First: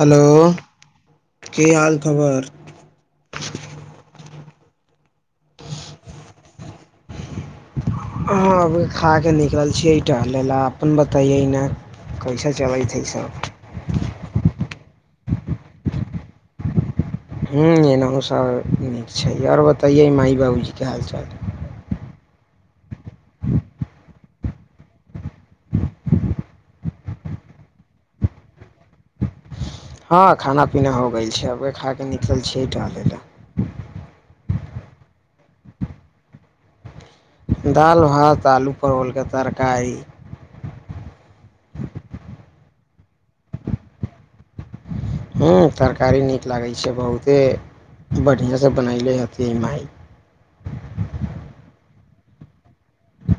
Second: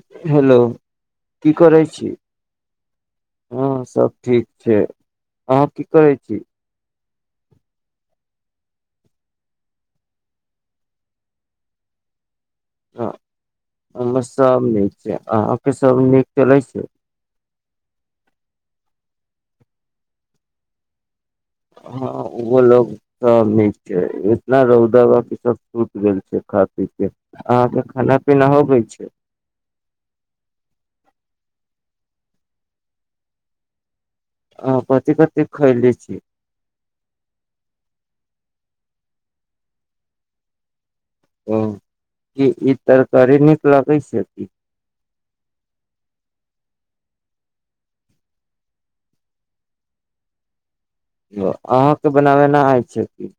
Hello की करै हाल छी खबर हँ सब ठीक छै अहाँ की करै छी। ह अभी खा के निकलल छीेयै टहले ला अपन बतैयै न कैसा ह अइ में सब नीक से अहाँके सब नीक चलै छै हूँ एनाहु सब नीक छै आओर बतैयै माइ बाबूजी के हाल चाल। ह ओहो लोग सब नीक छै इतना रौदा ब सब छूट गेल छै खा पीे अहाँके खाना पीना हो गेल छै। हँ खाना पीना हो गेल छै अबे खा कऽ निकलल छियै टहलय ले आ कथी कथी खोलै छी। दालि, भात, आलू परवलके तरकारी। ओ कि ई तरकारी निकल छै की। ह तरकारी नीक लागै छै बहुते बढ़िआँसँ बनयले हथिन मइ अहाँके बनाबेना आइ छै की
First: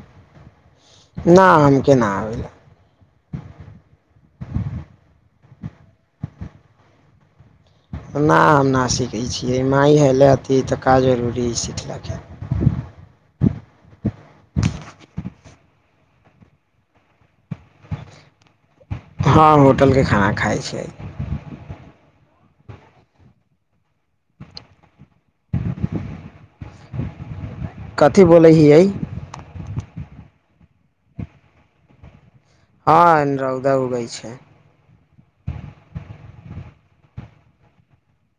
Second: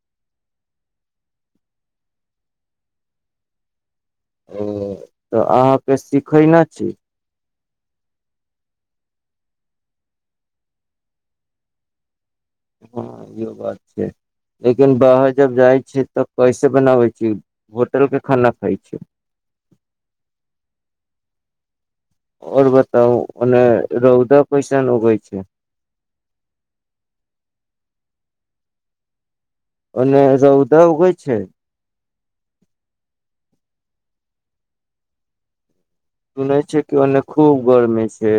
न हम के न आबै य ओ तऽ अहाँके सिखयने छी नहि हम नहि सीखै छियै माय हेलए अती तऽका जरूरी सिखलक। हँ इहो बात छै लेकिन बाहर जब जाइ छी तब कैसे बनाबै छी होटल के खाना खाइ छी हँ होटलके खाना खाइ छियै आओर बताउ रौदा कैसन उगै छै। कथी बोलै हियै। ओने रौदा उगय छै। हँऽ रौदा उगै छै सुनै छै कि ओन्ने खूब गर्मी छै।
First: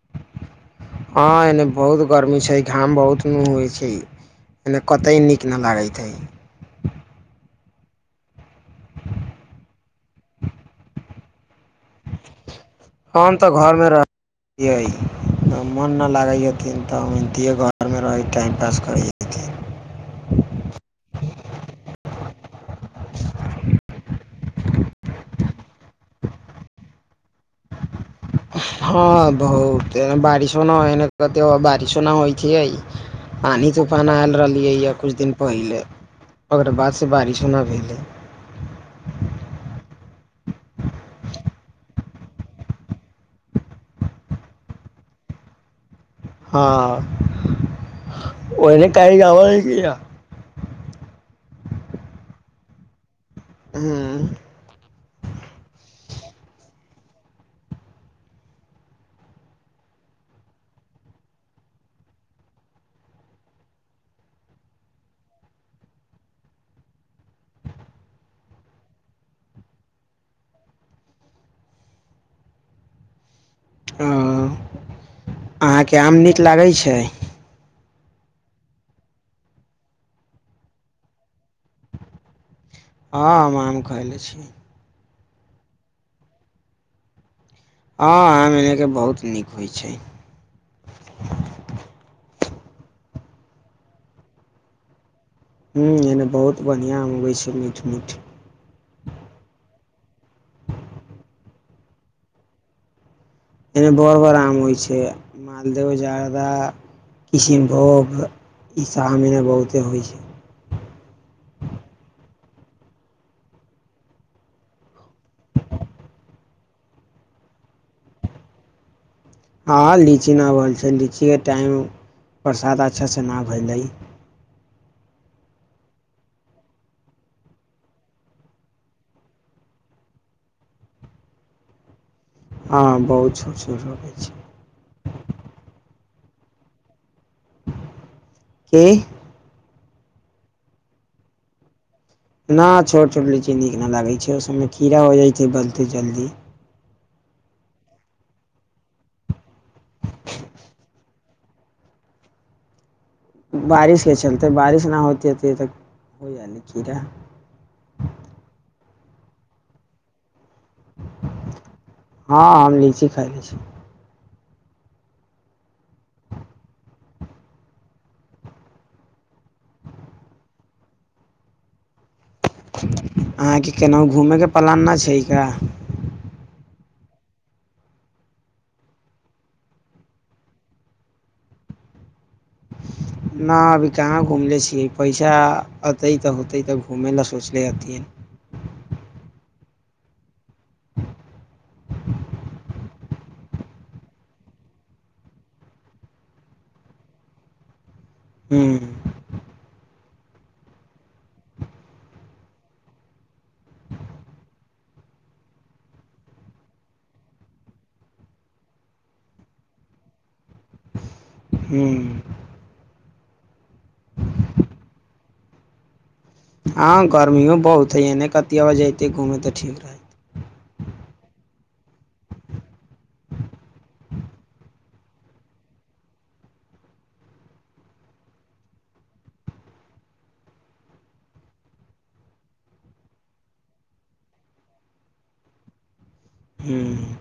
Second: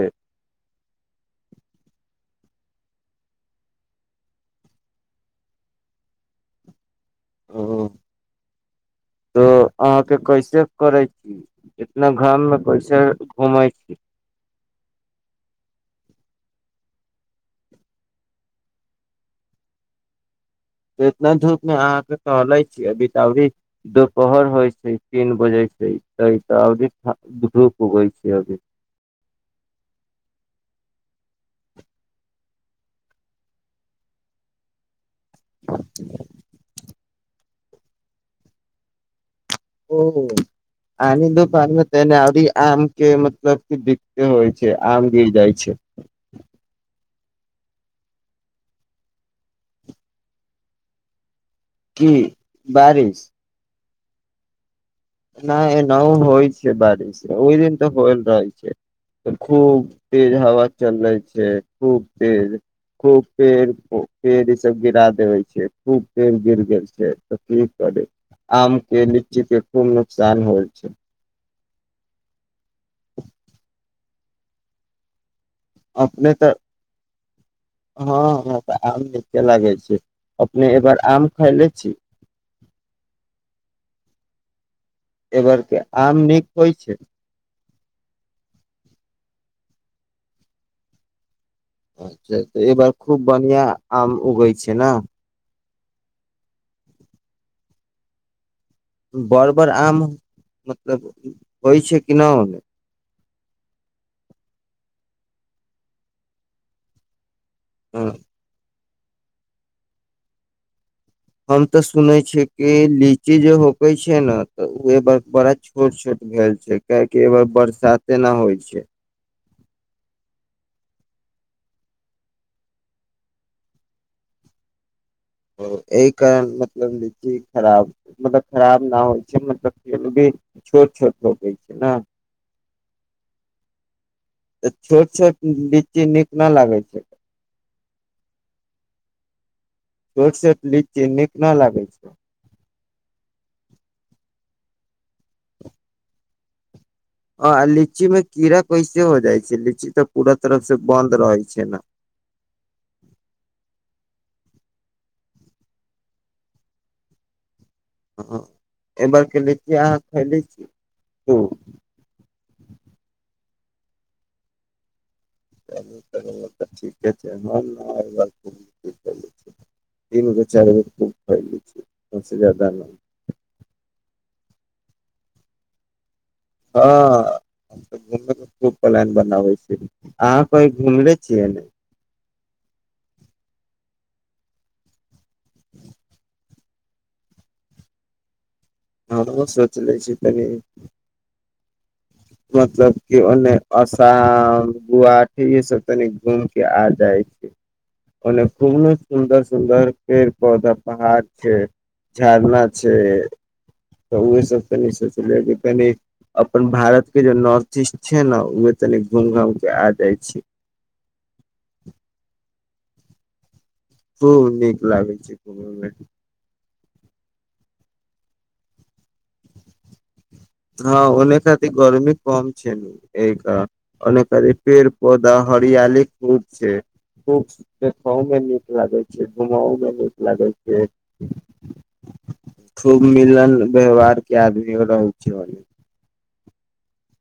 हँ एन बहुत गर्मी छै घाम बहुत न होइ छै एनऽ कतहु नीक नहि लागैत हइ ओ तऽ अहाँके कैसे करै छी इतना घाममे कैसे घुमै छी त मोन नहि लागैय तखैन तऽ ओहिनतिए घरमे रहै टाइम पास करै छी टहले छी अभी तऽ अी दुपहर होइ छै तीन बजे छै त तऽ अ धूप उगै छै अभी हँ घोऽ केहेन बारिशो न त बारिशो न होइ छै पानी तूफान आयल रहलीयै य किछु दिन पहिले ओकर बाद बारिशो नहि भेलै ओ आ दो पान तना अी आम के मतलब कि बिकते होइ छै आम गिर जाइ छै हँ ओहिने कइ गब ल ग की बारिश हँ [inaudible] नहि एना होइ छै बारिश ओहि दिन तऽ होयल रहै छै त खूब तेज हवा चलै छै खूब तेज खूब पेड़ पेड़ ई सब गिरा देबे छै खूब पेड़ गिर गेल छै तऽ की करे आम के लीची के खुब नुकसान होइ छै हँऽ अहाँके आम अपने नीक तऽ लागै छै हँ तऽ आम ने लागे छै अपने ए बार आम खैले छी हँ हम आम खलै प छ ए बेर क आम नीक होइ छै हँऽ आम एन कऽ बहुत नीक होइ छै अच्छा तऽ एहि बार खूब बढ़िआँ आम उगै छै न हु एने बहुत बढ़िआँ अबै छै मीठ मीठ बरबर आम मतलब होइ छै कि नहि होै एमे बर बर आम होइ छै मालदह जर्दा किशिनभोग [unintelligible] [unintelligible] [unintelligible] [unintelligible] तऽ छोट छोट [unintelligible] [unintelligible] कि [unintelligible] [unintelligible] [unintelligible] [unintelligible] [unintelligible] [unintelligible] [unintelligible] [unintelligible] नहि [unintelligible] [unintelligible] हँ हम तऽ घूमैके खूब प्लान बनाबै छी अहाँ कहीं घूमने छियै न ना अभी कहाँ घूमले छियै पैसा अतै तऽ होतै तऽ घूमै लाए सोचले हथियै हमहूँ सौच लै छियै कनि मतलब की ओन्ने असाम गुवाटी ई सब तनि घूम के आ जाइ छी ओन्ने खूब न हूँ सुन्दर सुन्दर पेड़ पौधा पहाड़ छै झरना छै तऽ ओहे सब तनि सोचलियै कनि अपन भारत के जे नॉर्थ ईस्ट छै ने उहे तनि घूम घाम के आ जाइ छी हूँ खूब नीक लागै छै घूमैमे हँ गर्मियो बहुत हइ एने कतिय जेतै घूमेै तऽ ठीक रहतै हँ ओने खातिर गर्मी कम छै नू एक ओने खातिर पेड़ पौधा हरियाली खूब छै खूब देखहो मे नीक लागे छै घूमहो मे नीक लागे छै खूब मिलन व्यवहार के आदमी रहै छै चल हूँ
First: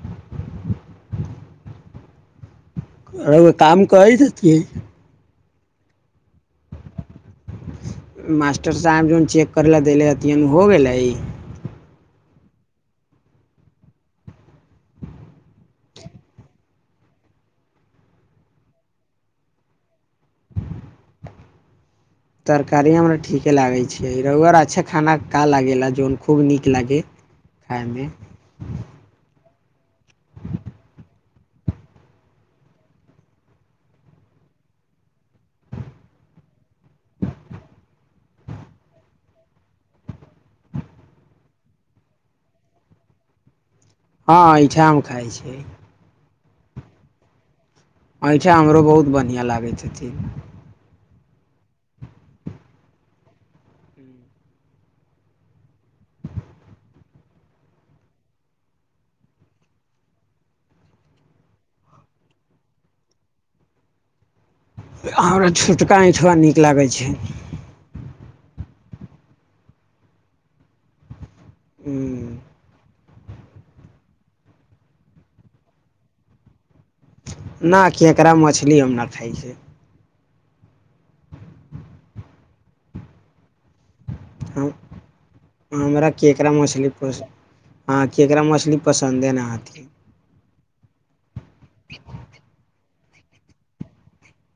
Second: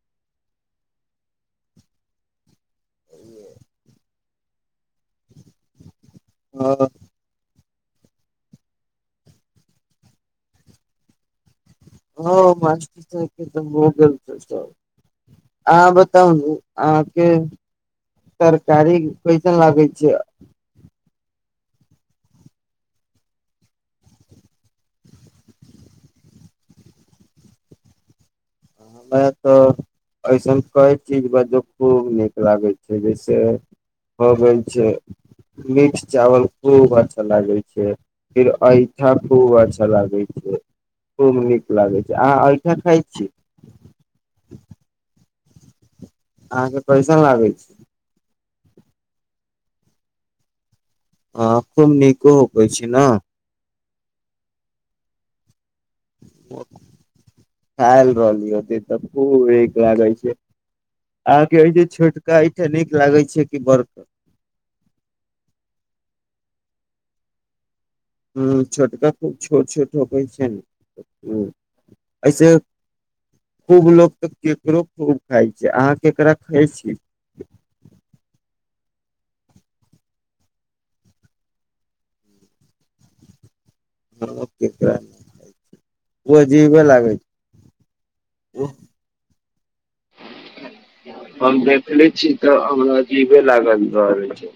हँ रौआ काम करै छथिन आ मास्टर साहेब जौन चेक करै लाए देलै हथिन हो गेलै हँ मास्टर साहब के तऽ भ गेल छै अहाँ बताउ अहाँके तरकारी कैसन लागे छै तरकारी हमरा ठीके लागै छै रौआ रा अच्छा खाना का ला गेला जौन खूब नीक लागै खाईमे हमरा तऽ ऐसन कै चीज बजू खूब नीक लागै छै जैसे हो गेल छै मीट चावल खूब अच्छा लागै छै फेर ऐंठा खूब अच्छा लागै छै खूब नीक लागै छै अहाँ ऐंठा खाइ छी हँ ऐंठा हम खाइ छियै अहाँके कैसन लागै छै ऐंठा हमरो बहुत बढ़िआँ लागै छथिन हँ खूब नीको होइ छै न खाइ रहली ओते तऽ खूब नीक लागै छै अहाँके एहिजें छोटका ऐंठा नीक लागै छै की बड़का हमरा छोटका ऐंठाबा नीक लागै छै हूँ छोटका खूब छोट छोट होवै छै न हूँ हूँ एहिसे खूब लोक तऽ केकरो खूब खाय छै अहाँ केकरा खाय छी न किय कर म छै ई हम नहि खाइ छै हम हमरा ओ केकरा अजीबे मछली लागै पस हँ केकरा छै मछली पसन्दे नहि आती आर हम नहि देखने छी तऽ हमरा जीबे लागल छै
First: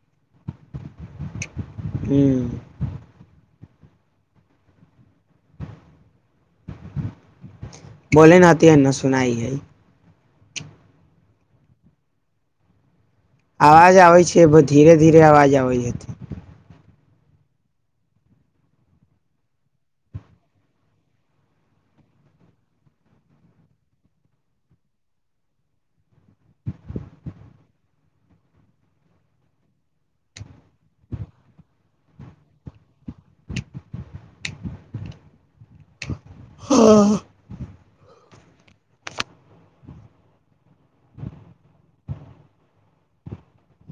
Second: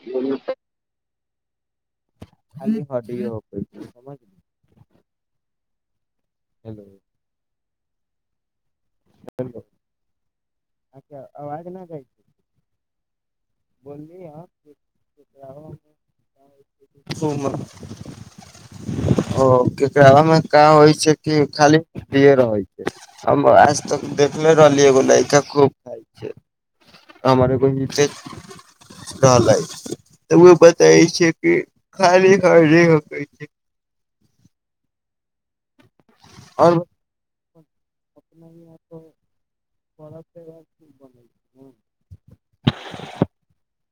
हूँ हनि बड़ यो समझ हेलो बोले न त ओते नहि सुनाइ हइ अच्छा अवाज नहि खइ छै आवाज बोलली आवै छै हम बहु धीरे -धीरे केकरा अवाज आवै हतै। ओ ककरामे क होइ छै कि खाली रहै छै हम आज तक देखले रहलियै एगो लड़का खूब खइ छै हमर एगो लइ त ओ बताय छै कि खाली हरै हकै छै आओर [unintelligible] [unintelligible]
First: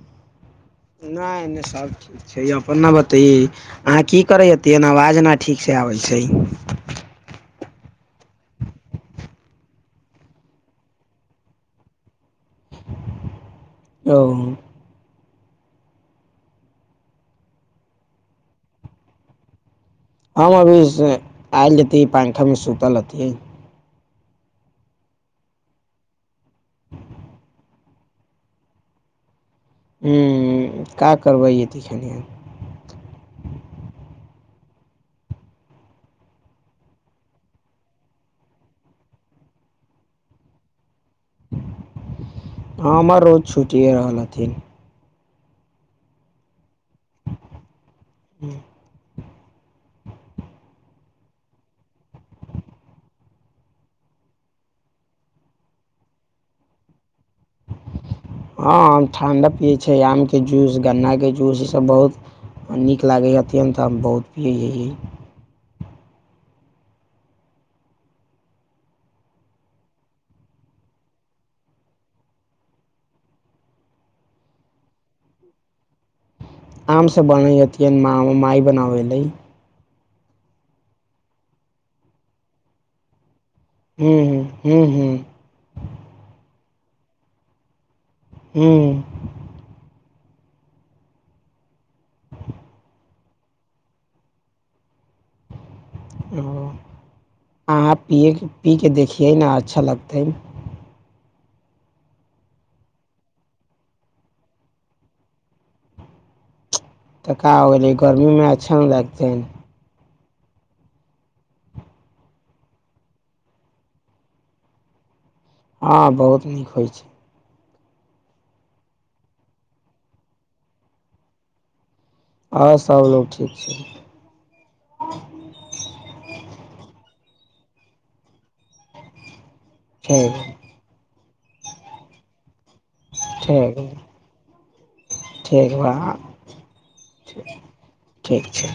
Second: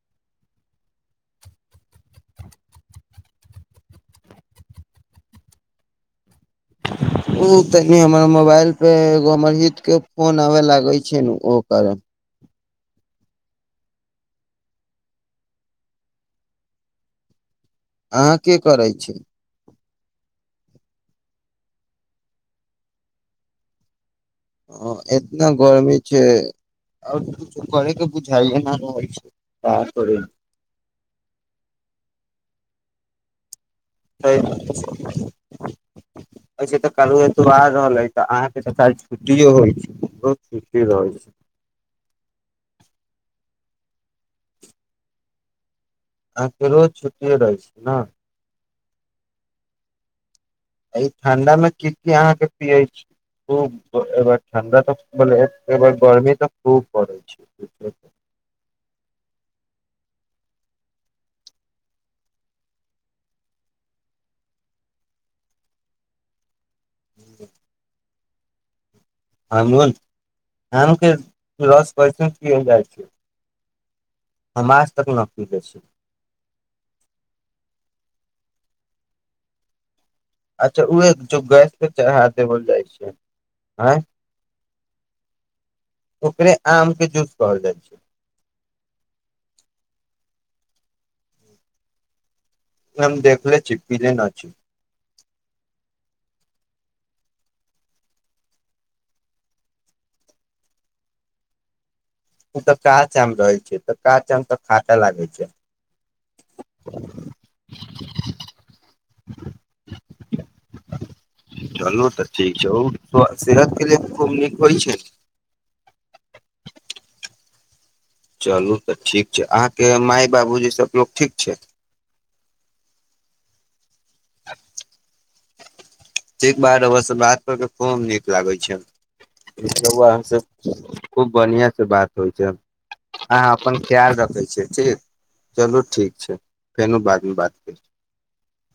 नहि नहि सभ ठीक छै अपने बतइये अहाँ की करैत छी ई आवाज ठीकसँ आबै छै ओ तनि हमर मोबाइल पर एगो हमर हितक फोन आबै लगै छै ने ओहि कारण ओ अहाँ की करै छी। हम अभी आयल हेथिन पंखामे सुतल हथिन ह एतना गर्मी छै आओर किछो करेके बुझाइए नहि रहल छै। का हु करी का करबैय तिखने से तऽ कल एत आर रहलै तऽ अहाँके तऽ काल छुट्टियो होइ छै बहुत छुट्टी रह छै हँ हम हर रोज छुटिए रहल हथिन रोज छुट्टिए रहै छै ने। हँ ई ठंडा मे की की अहाँक पीयै छी खूब ठंडा तऽ आ गर्मी तऽ खूब पड़ै छै। हँ ठण्डा पियै छै आमके जूस गन्नाके जूस ई सब बहुत नीक लागै अत्यन्त हम बहुत पियै छी ह हम आम के रस परस क जाइ छै हम आज तक न पिय छी आम सँ [unintelligible] माँ माई बनाबै लेलै अच्छा उहे जो गैस पर चढ़ा देबल जाइ छै। आँय हू ह हूँ हूँ ओकरे आम के जूस कहल जाय छै। ह्म्म। [inaudible] हम देखले छी, पिले ना छी। ओ अहाँ पियै के पी के देखियै ने अच्छा लगतै। उ ते काच आम रहै छै तऽ काच आम तऽ खाटे लागै छै। त का हो गेलै गर्मी मे अच्छा ने लागतै। चलू तऽ ठीक छै उ स सेहत के लिए खूब नीक होय छै। हाँ बहुत नीक होय छै। चलू तऽ ठीक छै, अहाँ के माय बाबूजी सब लोग ठीक छै। हाँ सब लोक ठीक छै। [inaudible] ठीक बा रौउआ से बात कर के खूब नीक लागे छै। रौउआ हम छै ठीक से खूब बढ़ियाँ से बात होय छै। अहाँ ठीक अपन ख्याल रखै छियै ठीक, चलू ठीक छै फेनो बाद मे बात करी। ठीक छै